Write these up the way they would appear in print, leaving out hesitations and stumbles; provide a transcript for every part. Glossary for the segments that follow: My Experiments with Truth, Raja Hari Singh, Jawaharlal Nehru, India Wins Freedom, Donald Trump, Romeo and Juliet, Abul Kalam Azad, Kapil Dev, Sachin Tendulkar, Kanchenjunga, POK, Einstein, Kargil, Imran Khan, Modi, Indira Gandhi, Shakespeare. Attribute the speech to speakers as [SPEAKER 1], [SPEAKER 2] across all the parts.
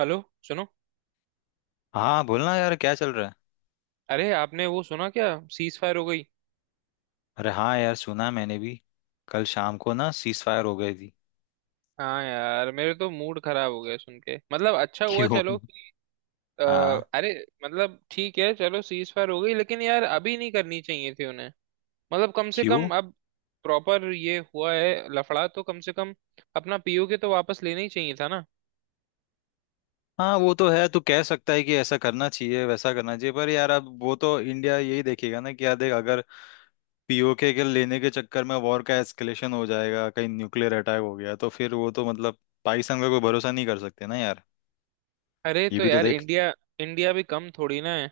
[SPEAKER 1] Hello. सुनो।
[SPEAKER 2] हाँ बोलना यार, क्या चल रहा है?
[SPEAKER 1] अरे आपने वो सुना क्या? सीज फायर हो गई।
[SPEAKER 2] अरे हाँ यार, सुना मैंने भी। कल शाम को ना सीज फायर हो गई थी।
[SPEAKER 1] हाँ यार, मेरे तो मूड खराब हो गया सुन के। मतलब अच्छा हुआ,
[SPEAKER 2] क्यों?
[SPEAKER 1] चलो अ,
[SPEAKER 2] हाँ।
[SPEAKER 1] अरे, मतलब ठीक है। चलो सीज फायर हो गई, लेकिन यार अभी नहीं करनी चाहिए थी उन्हें। मतलब कम से कम
[SPEAKER 2] क्यों?
[SPEAKER 1] अब प्रॉपर ये हुआ है लफड़ा, तो कम से कम अपना पीओके तो वापस लेना ही चाहिए था ना।
[SPEAKER 2] हाँ वो तो है, तू कह सकता है कि ऐसा करना चाहिए वैसा करना चाहिए, पर यार अब वो तो इंडिया यही देखेगा ना कि यार देख, अगर पीओके के लेने के चक्कर में वॉर का एस्केलेशन हो जाएगा, कहीं न्यूक्लियर अटैक हो गया तो फिर वो तो मतलब पाकिस्तान का कोई भरोसा नहीं कर सकते ना यार।
[SPEAKER 1] अरे
[SPEAKER 2] ये
[SPEAKER 1] तो
[SPEAKER 2] भी तो
[SPEAKER 1] यार,
[SPEAKER 2] देख।
[SPEAKER 1] इंडिया इंडिया भी कम थोड़ी ना है।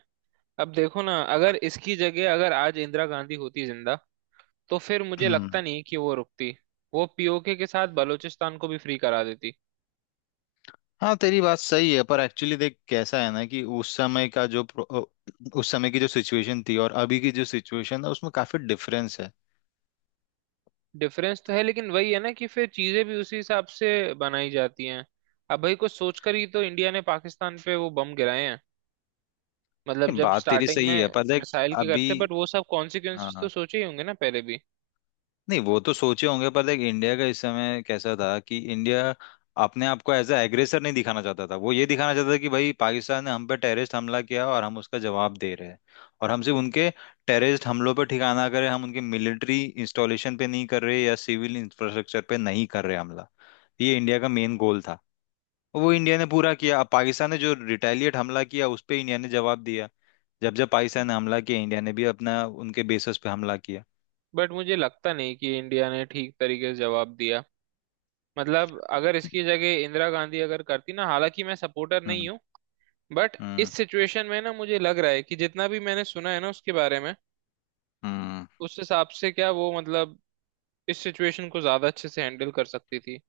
[SPEAKER 1] अब देखो ना, अगर इसकी जगह अगर आज इंदिरा गांधी होती जिंदा, तो फिर मुझे लगता नहीं कि वो रुकती। वो पीओके के साथ बलूचिस्तान को भी फ्री करा देती।
[SPEAKER 2] हाँ तेरी बात सही है, पर एक्चुअली देख कैसा है ना कि उस समय की जो सिचुएशन थी और अभी की जो सिचुएशन है, उसमें काफी डिफरेंस है।
[SPEAKER 1] डिफरेंस तो है, लेकिन वही है ना कि फिर चीजें भी उसी हिसाब से बनाई जाती हैं। अब भाई कुछ सोचकर ही तो इंडिया ने पाकिस्तान पे वो बम गिराए हैं। मतलब
[SPEAKER 2] ये
[SPEAKER 1] जब
[SPEAKER 2] बात तेरी
[SPEAKER 1] स्टार्टिंग
[SPEAKER 2] सही है
[SPEAKER 1] में
[SPEAKER 2] पर देख
[SPEAKER 1] मिसाइल के
[SPEAKER 2] अभी।
[SPEAKER 1] करते, बट वो सब
[SPEAKER 2] हाँ
[SPEAKER 1] कॉन्सिक्वेंसेस तो
[SPEAKER 2] हाँ।
[SPEAKER 1] सोचे ही होंगे ना पहले भी।
[SPEAKER 2] नहीं वो तो सोचे होंगे, पर देख इंडिया का इस समय कैसा था कि इंडिया अपने आप को एज अ एग्रेसर नहीं दिखाना चाहता था। वो ये दिखाना चाहता था कि भाई पाकिस्तान ने हम पे टेररिस्ट हमला किया और हम उसका जवाब दे रहे हैं, और हम सिर्फ उनके टेररिस्ट हमलों पर ठिकाना करें, हम उनके मिलिट्री इंस्टॉलेशन पे नहीं कर रहे या सिविल इंफ्रास्ट्रक्चर पे नहीं कर रहे हमला। ये इंडिया का मेन गोल था और वो इंडिया ने पूरा किया। अब पाकिस्तान ने जो रिटेलिएट हमला किया उस पर इंडिया ने जवाब दिया। जब जब पाकिस्तान ने हमला किया, इंडिया ने भी अपना उनके बेसिस पे हमला किया।
[SPEAKER 1] बट मुझे लगता नहीं कि इंडिया ने ठीक तरीके से जवाब दिया। मतलब अगर इसकी जगह इंदिरा गांधी अगर करती ना, हालांकि मैं सपोर्टर नहीं
[SPEAKER 2] हम्म।
[SPEAKER 1] हूँ, बट इस
[SPEAKER 2] हम्म।
[SPEAKER 1] सिचुएशन में ना, मुझे लग रहा है कि जितना भी मैंने सुना है ना उसके बारे में,
[SPEAKER 2] हम्म।
[SPEAKER 1] उस हिसाब से क्या वो मतलब इस सिचुएशन को ज्यादा अच्छे से हैंडल कर सकती थी।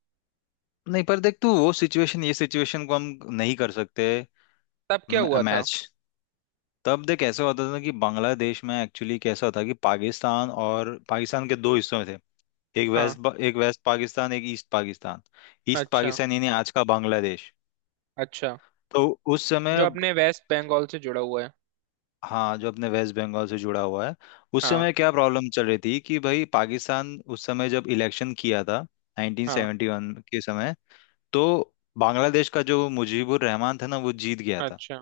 [SPEAKER 2] नहीं पर देख, तू वो सिचुएशन ये सिचुएशन को हम नहीं कर सकते।
[SPEAKER 1] तब क्या हुआ था?
[SPEAKER 2] मैच। तब देख ऐसा होता था कि बांग्लादेश में एक्चुअली कैसा था कि पाकिस्तान, और पाकिस्तान के दो हिस्सों में थे।
[SPEAKER 1] हाँ।
[SPEAKER 2] एक वेस्ट पाकिस्तान एक ईस्ट पाकिस्तान। ईस्ट
[SPEAKER 1] अच्छा
[SPEAKER 2] पाकिस्तान यानी आज का बांग्लादेश।
[SPEAKER 1] अच्छा।
[SPEAKER 2] तो उस
[SPEAKER 1] जो
[SPEAKER 2] समय,
[SPEAKER 1] अपने वेस्ट बंगाल से जुड़ा हुआ है।
[SPEAKER 2] हाँ जो अपने वेस्ट बंगाल से जुड़ा हुआ है। उस
[SPEAKER 1] हाँ
[SPEAKER 2] समय क्या प्रॉब्लम चल रही थी कि भाई पाकिस्तान उस समय जब इलेक्शन किया था,
[SPEAKER 1] हाँ।
[SPEAKER 2] 1971 के समय, तो बांग्लादेश का जो मुजीबुर रहमान था ना, वो जीत गया था।
[SPEAKER 1] अच्छा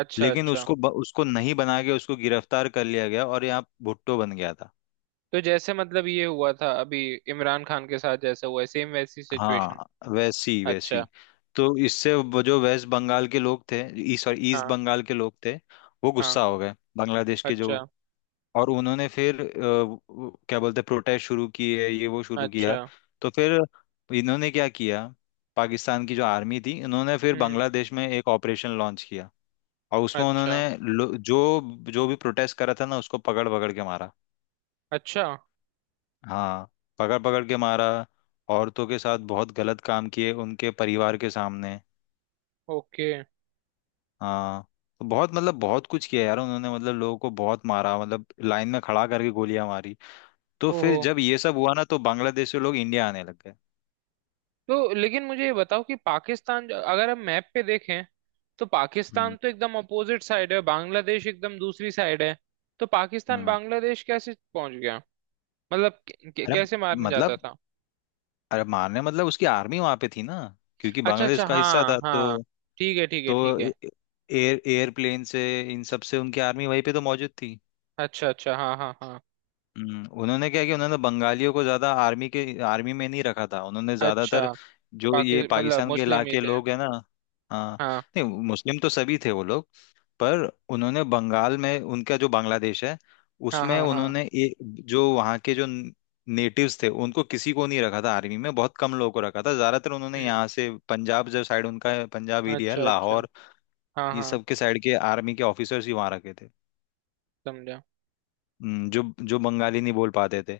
[SPEAKER 1] अच्छा
[SPEAKER 2] लेकिन
[SPEAKER 1] अच्छा।
[SPEAKER 2] उसको नहीं बना के उसको गिरफ्तार कर लिया गया और यहाँ भुट्टो बन गया था।
[SPEAKER 1] तो जैसे मतलब ये हुआ था अभी इमरान खान के साथ जैसा हुआ है, सेम वैसी सिचुएशन।
[SPEAKER 2] हाँ वैसी
[SPEAKER 1] अच्छा।
[SPEAKER 2] वैसी। तो इससे वो जो वेस्ट बंगाल के लोग थे, ई सॉरी ईस्ट
[SPEAKER 1] हाँ
[SPEAKER 2] बंगाल के लोग थे, वो
[SPEAKER 1] हाँ।
[SPEAKER 2] गुस्सा हो गए, बांग्लादेश के जो।
[SPEAKER 1] अच्छा
[SPEAKER 2] और उन्होंने फिर क्या बोलते, प्रोटेस्ट शुरू किए, ये वो शुरू किया।
[SPEAKER 1] अच्छा।
[SPEAKER 2] तो फिर इन्होंने क्या किया, पाकिस्तान की जो आर्मी थी, इन्होंने फिर
[SPEAKER 1] हम्म।
[SPEAKER 2] बांग्लादेश में एक ऑपरेशन लॉन्च किया। और उसमें
[SPEAKER 1] अच्छा
[SPEAKER 2] उन्होंने जो जो भी प्रोटेस्ट करा था ना, उसको पकड़ पकड़ के मारा।
[SPEAKER 1] अच्छा।
[SPEAKER 2] हाँ। पकड़ पकड़ के मारा। औरतों के साथ बहुत गलत काम किए, उनके परिवार के सामने।
[SPEAKER 1] ओके।
[SPEAKER 2] हाँ। तो बहुत, मतलब बहुत कुछ किया यार उन्होंने, मतलब लोगों को बहुत मारा, मतलब लाइन में खड़ा करके गोलियां मारी। तो फिर
[SPEAKER 1] ओहो।
[SPEAKER 2] जब ये सब हुआ ना, तो बांग्लादेश से लोग इंडिया आने लग गए।
[SPEAKER 1] तो लेकिन मुझे ये बताओ कि पाकिस्तान, अगर हम मैप पे देखें, तो पाकिस्तान
[SPEAKER 2] हम्म।
[SPEAKER 1] तो एकदम अपोजिट साइड है, बांग्लादेश एकदम दूसरी साइड है। तो पाकिस्तान
[SPEAKER 2] हम्म।
[SPEAKER 1] बांग्लादेश कैसे पहुंच गया? मतलब
[SPEAKER 2] अरे
[SPEAKER 1] कैसे मारने जाता
[SPEAKER 2] मतलब,
[SPEAKER 1] था?
[SPEAKER 2] अरे मारने मतलब उसकी आर्मी वहां पे थी ना, क्योंकि
[SPEAKER 1] अच्छा
[SPEAKER 2] बांग्लादेश
[SPEAKER 1] अच्छा
[SPEAKER 2] का हिस्सा
[SPEAKER 1] हाँ
[SPEAKER 2] था
[SPEAKER 1] हाँ।
[SPEAKER 2] तो।
[SPEAKER 1] ठीक है ठीक है ठीक
[SPEAKER 2] तो
[SPEAKER 1] है।
[SPEAKER 2] एयर एयरप्लेन से, इन सब से उनकी आर्मी वहीं पे तो मौजूद थी।
[SPEAKER 1] अच्छा अच्छा हाँ हाँ हाँ।
[SPEAKER 2] उन्होंने क्या किया, उन्होंने बंगालियों को ज्यादा आर्मी के आर्मी में नहीं रखा था, उन्होंने
[SPEAKER 1] अच्छा।
[SPEAKER 2] ज्यादातर जो ये
[SPEAKER 1] पाकि मतलब
[SPEAKER 2] पाकिस्तान के
[SPEAKER 1] मुस्लिम ही
[SPEAKER 2] इलाके
[SPEAKER 1] थे?
[SPEAKER 2] लोग है ना। हाँ।
[SPEAKER 1] हाँ।
[SPEAKER 2] नहीं, मुस्लिम तो सभी थे वो लोग, पर उन्होंने बंगाल में, उनका जो बांग्लादेश है,
[SPEAKER 1] हाँ
[SPEAKER 2] उसमें
[SPEAKER 1] हाँ हाँ।
[SPEAKER 2] उन्होंने जो वहाँ के जो नेटिव्स थे उनको किसी को नहीं रखा था आर्मी में, बहुत कम लोगों को रखा था। ज्यादातर उन्होंने
[SPEAKER 1] हम्म।
[SPEAKER 2] यहाँ से पंजाब जो साइड उनका है, पंजाब एरिया है,
[SPEAKER 1] अच्छा अच्छा।
[SPEAKER 2] लाहौर,
[SPEAKER 1] हाँ
[SPEAKER 2] ये
[SPEAKER 1] हाँ।
[SPEAKER 2] सब के साइड के आर्मी के ऑफिसर्स ही वहाँ रखे थे।
[SPEAKER 1] समझा।
[SPEAKER 2] जो जो बंगाली नहीं बोल पाते थे।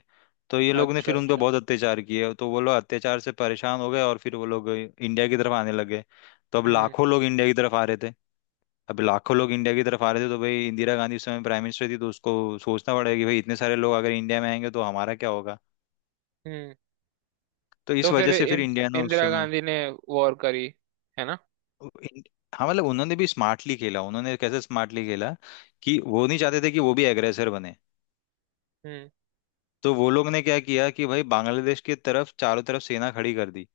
[SPEAKER 2] तो ये लोग ने
[SPEAKER 1] अच्छा
[SPEAKER 2] फिर उन पे
[SPEAKER 1] अच्छा।
[SPEAKER 2] बहुत अत्याचार किए, तो वो लोग अत्याचार से परेशान हो गए और फिर वो लोग इंडिया की तरफ आने लगे। तो अब
[SPEAKER 1] हम्म
[SPEAKER 2] लाखों लोग इंडिया की तरफ आ रहे थे। अब लाखों लोग इंडिया की तरफ आ रहे थे, तो भाई इंदिरा गांधी उस समय प्राइम मिनिस्टर थी, तो उसको सोचना पड़ेगा कि भाई इतने सारे लोग अगर इंडिया में आएंगे तो हमारा क्या होगा।
[SPEAKER 1] हम्म।
[SPEAKER 2] तो
[SPEAKER 1] तो
[SPEAKER 2] इस
[SPEAKER 1] फिर
[SPEAKER 2] वजह से फिर इंडिया ने उस
[SPEAKER 1] इंदिरा
[SPEAKER 2] समय,
[SPEAKER 1] गांधी ने वॉर करी, है ना?
[SPEAKER 2] इन- हाँ मतलब उन्होंने भी स्मार्टली खेला। उन्होंने कैसे स्मार्टली खेला कि वो नहीं चाहते थे कि वो भी एग्रेसर बने।
[SPEAKER 1] हम्म।
[SPEAKER 2] तो वो लोग ने क्या किया कि भाई बांग्लादेश की तरफ चारों तरफ सेना खड़ी कर दी,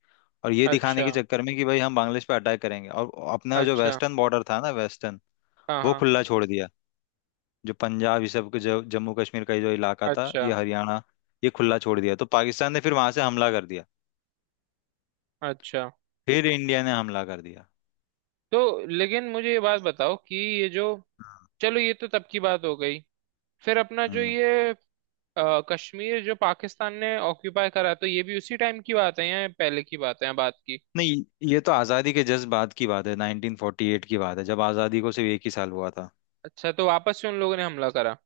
[SPEAKER 2] और ये दिखाने
[SPEAKER 1] अच्छा
[SPEAKER 2] के चक्कर में कि भाई हम बांग्लादेश पे अटैक करेंगे, और अपना जो
[SPEAKER 1] अच्छा।
[SPEAKER 2] वेस्टर्न बॉर्डर था ना, वेस्टर्न,
[SPEAKER 1] हाँ
[SPEAKER 2] वो
[SPEAKER 1] हाँ।
[SPEAKER 2] खुला छोड़ दिया। जो पंजाब ये सब के, जो जम्मू कश्मीर का ये जो इलाका था,
[SPEAKER 1] अच्छा
[SPEAKER 2] ये हरियाणा, ये खुला छोड़ दिया। तो पाकिस्तान ने फिर वहां से हमला कर दिया।
[SPEAKER 1] अच्छा।
[SPEAKER 2] फिर इंडिया ने हमला कर दिया।
[SPEAKER 1] तो लेकिन मुझे ये बात बताओ कि ये जो, चलो ये तो तब की बात हो गई। फिर अपना जो
[SPEAKER 2] हम्म।
[SPEAKER 1] ये कश्मीर जो पाकिस्तान ने ऑक्यूपाई करा, तो ये भी उसी टाइम की बात है या पहले की बात है बात की?
[SPEAKER 2] नहीं, ये तो आजादी के जस्ट बाद की बात है, 1948 की बात है, जब आजादी को सिर्फ एक ही साल हुआ था।
[SPEAKER 1] अच्छा, तो वापस से उन लोगों ने हमला करा?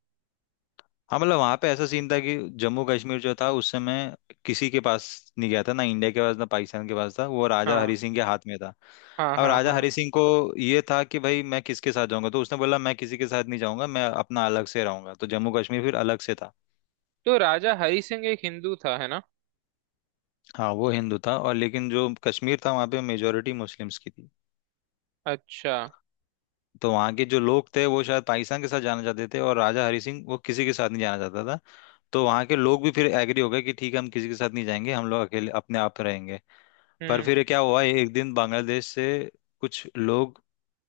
[SPEAKER 2] हाँ मतलब वहां पे ऐसा सीन था कि जम्मू कश्मीर जो था उस समय किसी के पास नहीं गया था ना, इंडिया के पास ना पाकिस्तान के पास, था वो राजा
[SPEAKER 1] हाँ
[SPEAKER 2] हरी सिंह के हाथ में। था
[SPEAKER 1] हाँ
[SPEAKER 2] अब
[SPEAKER 1] हाँ
[SPEAKER 2] राजा
[SPEAKER 1] हाँ।
[SPEAKER 2] हरी सिंह को ये था कि भाई मैं किसके साथ जाऊंगा, तो उसने बोला मैं किसी के साथ नहीं जाऊंगा, मैं अपना अलग से रहूंगा, तो जम्मू कश्मीर फिर अलग से था।
[SPEAKER 1] तो राजा हरी सिंह एक हिंदू था, है ना?
[SPEAKER 2] हाँ वो हिंदू था, और लेकिन जो कश्मीर था वहाँ पे मेजोरिटी मुस्लिम्स की थी।
[SPEAKER 1] अच्छा।
[SPEAKER 2] तो वहाँ के जो लोग थे वो शायद पाकिस्तान के साथ जाना चाहते थे, और राजा हरी सिंह वो किसी के साथ नहीं जाना चाहता था। तो वहाँ के लोग भी फिर एग्री हो गए कि ठीक है, हम किसी के साथ नहीं जाएंगे, हम लोग अकेले अपने आप रहेंगे। पर
[SPEAKER 1] हम्म।
[SPEAKER 2] फिर क्या हुआ, एक दिन बांग्लादेश से कुछ लोग,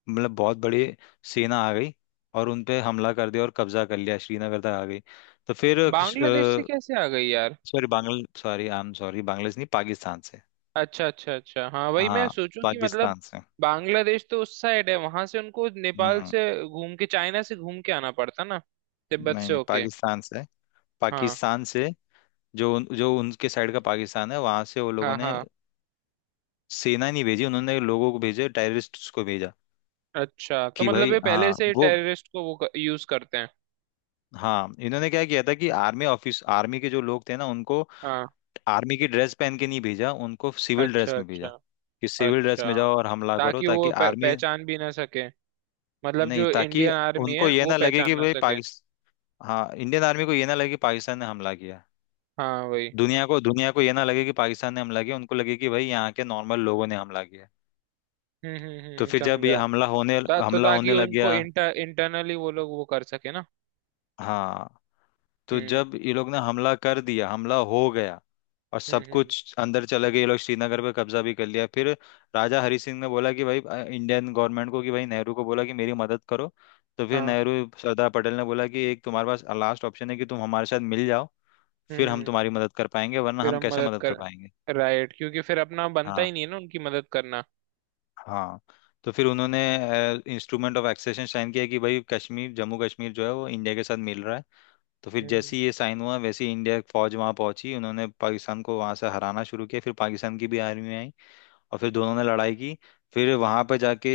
[SPEAKER 2] मतलब बहुत बड़ी सेना आ गई, और उन पे हमला कर दिया और कब्जा कर लिया, श्रीनगर तक आ गई। तो फिर,
[SPEAKER 1] बांग्लादेश से कैसे आ गई यार?
[SPEAKER 2] Sorry Bangla sorry I am sorry Bangladesh नहीं, पाकिस्तान से।
[SPEAKER 1] अच्छा अच्छा अच्छा, हाँ वही मैं
[SPEAKER 2] हाँ
[SPEAKER 1] सोचूं कि मतलब
[SPEAKER 2] पाकिस्तान से।
[SPEAKER 1] बांग्लादेश तो उस साइड है, वहां से उनको
[SPEAKER 2] हम्म
[SPEAKER 1] नेपाल
[SPEAKER 2] हम्म,
[SPEAKER 1] से घूम के चाइना से घूम के आना पड़ता ना, तिब्बत
[SPEAKER 2] नहीं
[SPEAKER 1] से
[SPEAKER 2] नहीं,
[SPEAKER 1] होके।
[SPEAKER 2] पाकिस्तान से।
[SPEAKER 1] हाँ
[SPEAKER 2] पाकिस्तान से। जो उनके साइड का पाकिस्तान है, वहां से वो लोगों
[SPEAKER 1] हाँ
[SPEAKER 2] ने
[SPEAKER 1] हाँ।
[SPEAKER 2] सेना नहीं भेजी, उन्होंने लोगों को भेजे, टेररिस्ट को भेजा
[SPEAKER 1] अच्छा, तो
[SPEAKER 2] कि
[SPEAKER 1] मतलब
[SPEAKER 2] भाई,
[SPEAKER 1] ये पहले
[SPEAKER 2] हाँ
[SPEAKER 1] से ही
[SPEAKER 2] वो,
[SPEAKER 1] टेररिस्ट को वो यूज करते हैं?
[SPEAKER 2] हाँ इन्होंने क्या किया था कि आर्मी ऑफिस, आर्मी के जो लोग थे ना उनको
[SPEAKER 1] हाँ।
[SPEAKER 2] आर्मी की ड्रेस पहन के नहीं भेजा, उनको सिविल ड्रेस
[SPEAKER 1] अच्छा
[SPEAKER 2] में
[SPEAKER 1] अच्छा
[SPEAKER 2] भेजा कि सिविल ड्रेस
[SPEAKER 1] अच्छा।
[SPEAKER 2] में जाओ और हमला करो,
[SPEAKER 1] ताकि
[SPEAKER 2] ताकि
[SPEAKER 1] वो
[SPEAKER 2] आर्मी,
[SPEAKER 1] पहचान भी ना सके, मतलब
[SPEAKER 2] नहीं
[SPEAKER 1] जो
[SPEAKER 2] ताकि
[SPEAKER 1] इंडियन आर्मी
[SPEAKER 2] उनको
[SPEAKER 1] है
[SPEAKER 2] ये
[SPEAKER 1] वो
[SPEAKER 2] ना लगे
[SPEAKER 1] पहचान
[SPEAKER 2] कि
[SPEAKER 1] ना
[SPEAKER 2] भाई
[SPEAKER 1] सके।
[SPEAKER 2] पाकिस्तान, हाँ इंडियन आर्मी को ये ना लगे कि पाकिस्तान ने हमला किया,
[SPEAKER 1] हाँ वही।
[SPEAKER 2] दुनिया को, दुनिया को ये ना लगे कि पाकिस्तान ने हमला किया, उनको लगे कि भाई यहाँ के नॉर्मल लोगों ने हमला किया। तो फिर जब ये
[SPEAKER 1] समझा। तो
[SPEAKER 2] हमला
[SPEAKER 1] ताकि
[SPEAKER 2] होने लग
[SPEAKER 1] उनको
[SPEAKER 2] गया।
[SPEAKER 1] इंटरनली वो लोग वो कर सके ना?
[SPEAKER 2] हाँ। तो
[SPEAKER 1] हम्म
[SPEAKER 2] जब ये लोग ने हमला कर दिया, हमला हो गया और सब
[SPEAKER 1] हम्म।
[SPEAKER 2] कुछ अंदर चले गए ये लोग, श्रीनगर पे कब्जा भी कर लिया। फिर राजा हरि सिंह ने बोला कि भाई इंडियन गवर्नमेंट को, कि भाई नेहरू को बोला कि मेरी मदद करो। तो फिर
[SPEAKER 1] हाँ।
[SPEAKER 2] नेहरू, सरदार पटेल ने बोला कि एक तुम्हारे पास लास्ट ऑप्शन है कि तुम हमारे साथ मिल जाओ, फिर हम
[SPEAKER 1] हम्म।
[SPEAKER 2] तुम्हारी मदद कर पाएंगे, वरना
[SPEAKER 1] फिर
[SPEAKER 2] हम
[SPEAKER 1] हम
[SPEAKER 2] कैसे
[SPEAKER 1] मदद
[SPEAKER 2] मदद
[SPEAKER 1] कर।
[SPEAKER 2] कर पाएंगे।
[SPEAKER 1] राइट, क्योंकि फिर अपना बनता
[SPEAKER 2] हाँ।
[SPEAKER 1] ही नहीं है ना उनकी मदद करना।
[SPEAKER 2] हाँ। तो फिर उन्होंने इंस्ट्रूमेंट ऑफ एक्सेशन साइन किया कि भाई कश्मीर, जम्मू कश्मीर जो है वो इंडिया के साथ मिल रहा है। तो फिर
[SPEAKER 1] हम्म।
[SPEAKER 2] जैसे ही ये साइन हुआ, वैसे ही इंडिया की फौज वहां पहुंची, उन्होंने पाकिस्तान को वहां से हराना शुरू किया, फिर पाकिस्तान की भी आर्मी आई और फिर दोनों ने लड़ाई की। फिर वहां पे जाके,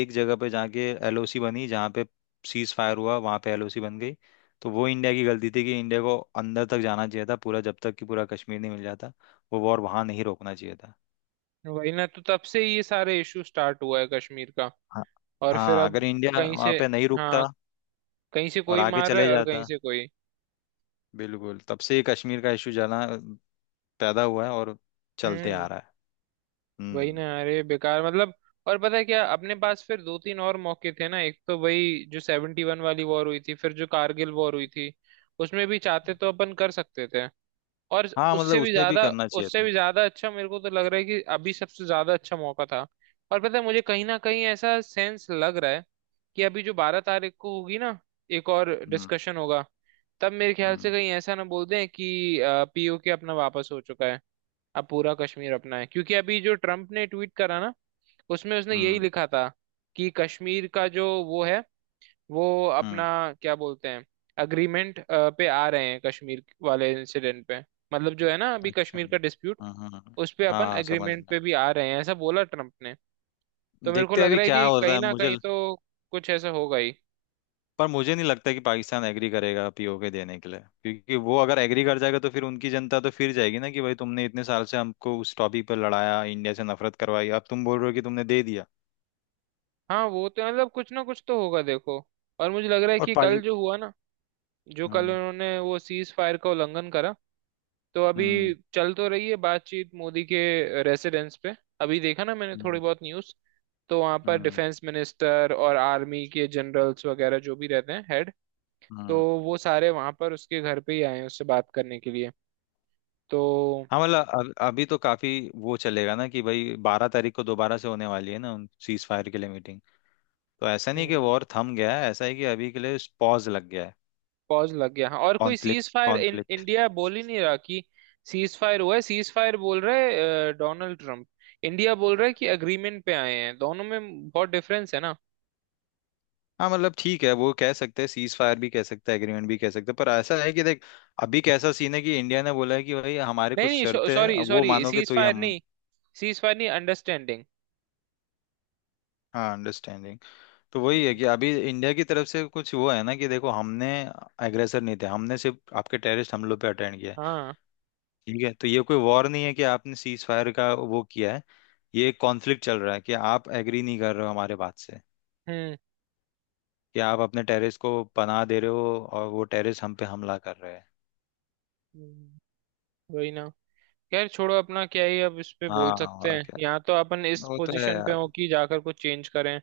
[SPEAKER 2] एक जगह पे जाके एलओसी बनी, जहाँ पे सीज फायर हुआ वहां पे एलओसी बन गई। तो वो इंडिया की गलती थी कि इंडिया को अंदर तक जाना चाहिए था पूरा, जब तक कि पूरा कश्मीर नहीं मिल जाता, वो वॉर वहां नहीं रोकना चाहिए था।
[SPEAKER 1] वही ना, तो तब से ये सारे इशू स्टार्ट हुआ है कश्मीर का।
[SPEAKER 2] हाँ।
[SPEAKER 1] और फिर
[SPEAKER 2] हाँ,
[SPEAKER 1] अब
[SPEAKER 2] अगर इंडिया
[SPEAKER 1] कहीं
[SPEAKER 2] वहां
[SPEAKER 1] से।
[SPEAKER 2] पे नहीं रुकता
[SPEAKER 1] हाँ, कहीं से
[SPEAKER 2] और
[SPEAKER 1] कोई
[SPEAKER 2] आगे
[SPEAKER 1] मार रहा
[SPEAKER 2] चले
[SPEAKER 1] है और कहीं
[SPEAKER 2] जाता,
[SPEAKER 1] से कोई।
[SPEAKER 2] बिल्कुल तब से ये कश्मीर का इशू जाना पैदा हुआ है और चलते आ
[SPEAKER 1] हम्म।
[SPEAKER 2] रहा है।
[SPEAKER 1] वही ना।
[SPEAKER 2] हम्म।
[SPEAKER 1] अरे बेकार मतलब। और पता है क्या, अपने पास फिर दो तीन और मौके थे ना, एक तो वही जो 71 वाली वॉर हुई थी, फिर जो कारगिल वॉर हुई थी। उसमें भी चाहते तो अपन कर सकते थे। और
[SPEAKER 2] हाँ मतलब
[SPEAKER 1] उससे भी
[SPEAKER 2] उसमें भी
[SPEAKER 1] ज्यादा,
[SPEAKER 2] करना चाहिए
[SPEAKER 1] उससे
[SPEAKER 2] था।
[SPEAKER 1] भी ज्यादा अच्छा मेरे को तो लग रहा है कि अभी सबसे ज्यादा अच्छा मौका था। और पता है, मुझे कहीं ना कहीं ऐसा सेंस लग रहा है कि अभी जो 12 तारीख को होगी ना, एक और
[SPEAKER 2] हम्म।
[SPEAKER 1] डिस्कशन होगा, तब मेरे ख्याल से
[SPEAKER 2] हम्म।
[SPEAKER 1] कहीं ऐसा ना बोल दें कि पीओके अपना वापस हो चुका है, अब पूरा कश्मीर अपना है। क्योंकि अभी जो ट्रम्प ने ट्वीट करा ना, उसमें उसने यही
[SPEAKER 2] हम्म।
[SPEAKER 1] लिखा था कि कश्मीर का जो वो है, वो
[SPEAKER 2] हम्म।
[SPEAKER 1] अपना क्या बोलते हैं, अग्रीमेंट पे आ रहे हैं कश्मीर वाले इंसिडेंट पे। मतलब जो है ना अभी
[SPEAKER 2] अच्छा।
[SPEAKER 1] कश्मीर का डिस्प्यूट,
[SPEAKER 2] हाँ हाँ हाँ।
[SPEAKER 1] उस पे अपन
[SPEAKER 2] हाँ, समझ में।
[SPEAKER 1] एग्रीमेंट पे भी आ रहे हैं, ऐसा बोला ट्रम्प ने। तो मेरे को
[SPEAKER 2] देखते हैं
[SPEAKER 1] लग
[SPEAKER 2] अभी
[SPEAKER 1] रहा है
[SPEAKER 2] क्या
[SPEAKER 1] कि
[SPEAKER 2] होता
[SPEAKER 1] कहीं
[SPEAKER 2] है,
[SPEAKER 1] ना
[SPEAKER 2] मुझे
[SPEAKER 1] कहीं तो कुछ ऐसा होगा ही।
[SPEAKER 2] पर मुझे नहीं लगता कि पाकिस्तान एग्री करेगा पीओके देने के लिए, क्योंकि वो अगर एग्री कर जाएगा तो फिर उनकी जनता तो फिर जाएगी ना कि भाई तुमने इतने साल से हमको उस टॉपिक पर लड़ाया, इंडिया से नफरत करवाई, अब तुम बोल रहे हो कि तुमने दे दिया।
[SPEAKER 1] हाँ, वो तो मतलब कुछ ना कुछ तो होगा देखो। और मुझे लग रहा है
[SPEAKER 2] और
[SPEAKER 1] कि कल
[SPEAKER 2] पाकि
[SPEAKER 1] जो हुआ ना, जो कल
[SPEAKER 2] हम्म।
[SPEAKER 1] उन्होंने वो सीज फायर का उल्लंघन करा, तो अभी
[SPEAKER 2] हम्म।
[SPEAKER 1] चल तो रही है बातचीत मोदी के रेसिडेंस पे। अभी देखा ना मैंने थोड़ी
[SPEAKER 2] हम्म।
[SPEAKER 1] बहुत न्यूज। तो वहाँ पर
[SPEAKER 2] हम्म।
[SPEAKER 1] डिफेंस मिनिस्टर और आर्मी के जनरल्स वगैरह जो भी रहते हैं हेड, तो
[SPEAKER 2] हम्म।
[SPEAKER 1] वो सारे वहाँ पर उसके घर पे ही आए हैं उससे बात करने के लिए। तो
[SPEAKER 2] हाँ मतलब अभी तो काफी वो चलेगा ना कि भाई बारह तारीख को दोबारा से होने वाली है ना उन सीज फायर के लिए मीटिंग। तो ऐसा नहीं कि
[SPEAKER 1] हम्म।
[SPEAKER 2] वॉर थम गया है, ऐसा है कि अभी के लिए पॉज लग गया है।
[SPEAKER 1] पॉज लग गया हाँ, और कोई
[SPEAKER 2] conflict
[SPEAKER 1] ceasefire, in
[SPEAKER 2] conflict.
[SPEAKER 1] India बोल ही नहीं रहा कि सीज फायर हुआ है। सीज फायर बोल रहे डोनाल्ड ट्रम्प, इंडिया बोल रहा है कि अग्रीमेंट पे आए हैं। दोनों में बहुत डिफरेंस है ना।
[SPEAKER 2] हाँ मतलब ठीक है, वो कह सकते हैं सीज फायर भी कह सकते हैं, एग्रीमेंट भी कह सकते हैं, पर ऐसा है कि देख अभी कैसा सीन है कि इंडिया ने बोला है कि भाई हमारे
[SPEAKER 1] नहीं
[SPEAKER 2] कुछ
[SPEAKER 1] नहीं,
[SPEAKER 2] शर्तें हैं,
[SPEAKER 1] सॉरी
[SPEAKER 2] अब वो
[SPEAKER 1] सॉरी,
[SPEAKER 2] मानोगे
[SPEAKER 1] सीज
[SPEAKER 2] तो ही
[SPEAKER 1] फायर
[SPEAKER 2] हम।
[SPEAKER 1] नहीं, सीज फायर नहीं, अंडरस्टैंडिंग।
[SPEAKER 2] हाँ अंडरस्टैंडिंग। तो वही है
[SPEAKER 1] हम्म।
[SPEAKER 2] कि अभी इंडिया की तरफ से कुछ वो है ना कि देखो हमने एग्रेसर नहीं थे, हमने सिर्फ आपके टेररिस्ट हमलों पे अटेंड किया है।
[SPEAKER 1] हाँ।
[SPEAKER 2] ठीक है तो ये कोई वॉर नहीं है कि आपने सीज फायर का वो किया है, ये एक कॉन्फ्लिक्ट चल रहा है कि आप एग्री नहीं कर रहे हो हमारे बात से,
[SPEAKER 1] हम्म।
[SPEAKER 2] कि आप अपने टेररिस्ट को पनाह दे रहे हो और वो टेररिस्ट हम पे हमला कर रहे हैं।
[SPEAKER 1] हम्म, वही ना, खैर छोड़ो, अपना क्या ही अब इस पे बोल
[SPEAKER 2] हाँ
[SPEAKER 1] सकते
[SPEAKER 2] और
[SPEAKER 1] हैं।
[SPEAKER 2] क्या।
[SPEAKER 1] यहाँ तो अपन इस
[SPEAKER 2] वो तो है
[SPEAKER 1] पोजीशन पे हो
[SPEAKER 2] यार।
[SPEAKER 1] कि जाकर कुछ चेंज करें?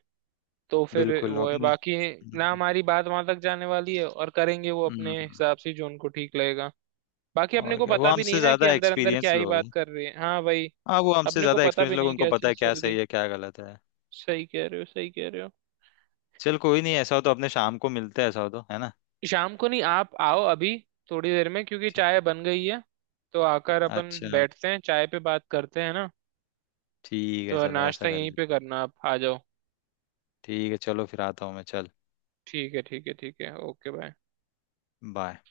[SPEAKER 1] तो फिर
[SPEAKER 2] बिल्कुल।
[SPEAKER 1] वो
[SPEAKER 2] अब
[SPEAKER 1] है बाकी। ना हमारी बात वहां तक जाने वाली है, और करेंगे वो
[SPEAKER 2] हम्म,
[SPEAKER 1] अपने हिसाब से जो उनको ठीक लगेगा। बाकी अपने
[SPEAKER 2] और
[SPEAKER 1] को
[SPEAKER 2] क्या। वो
[SPEAKER 1] पता भी
[SPEAKER 2] हमसे
[SPEAKER 1] नहीं ना कि
[SPEAKER 2] ज्यादा
[SPEAKER 1] अंदर अंदर क्या
[SPEAKER 2] एक्सपीरियंस
[SPEAKER 1] ही
[SPEAKER 2] लोग
[SPEAKER 1] बात
[SPEAKER 2] हैं।
[SPEAKER 1] कर रही है। हाँ भाई,
[SPEAKER 2] हाँ वो हमसे
[SPEAKER 1] अपने को
[SPEAKER 2] ज्यादा
[SPEAKER 1] पता
[SPEAKER 2] एक्सपीरियंस
[SPEAKER 1] भी
[SPEAKER 2] लोग हैं,
[SPEAKER 1] नहीं
[SPEAKER 2] उनको
[SPEAKER 1] क्या
[SPEAKER 2] पता है
[SPEAKER 1] चीज
[SPEAKER 2] क्या
[SPEAKER 1] चल रही।
[SPEAKER 2] सही है क्या गलत है।
[SPEAKER 1] सही कह रहे हो, सही कह रहे हो।
[SPEAKER 2] चल कोई नहीं, ऐसा हो तो अपने शाम को मिलते हैं, ऐसा हो तो, है ना।
[SPEAKER 1] शाम को नहीं, आप आओ अभी, थोड़ी देर में, क्योंकि
[SPEAKER 2] ठीक-
[SPEAKER 1] चाय बन गई है। तो आकर अपन
[SPEAKER 2] अच्छा,
[SPEAKER 1] बैठते हैं, चाय पे बात करते हैं ना।
[SPEAKER 2] ठीक है
[SPEAKER 1] तो
[SPEAKER 2] चलो, ऐसा
[SPEAKER 1] नाश्ता
[SPEAKER 2] कर
[SPEAKER 1] यहीं
[SPEAKER 2] ले।
[SPEAKER 1] पे करना, आप आ जाओ।
[SPEAKER 2] ठीक है चलो, फिर आता हूँ मैं। चल
[SPEAKER 1] ठीक है ठीक है ठीक है। Okay bye.
[SPEAKER 2] बाय।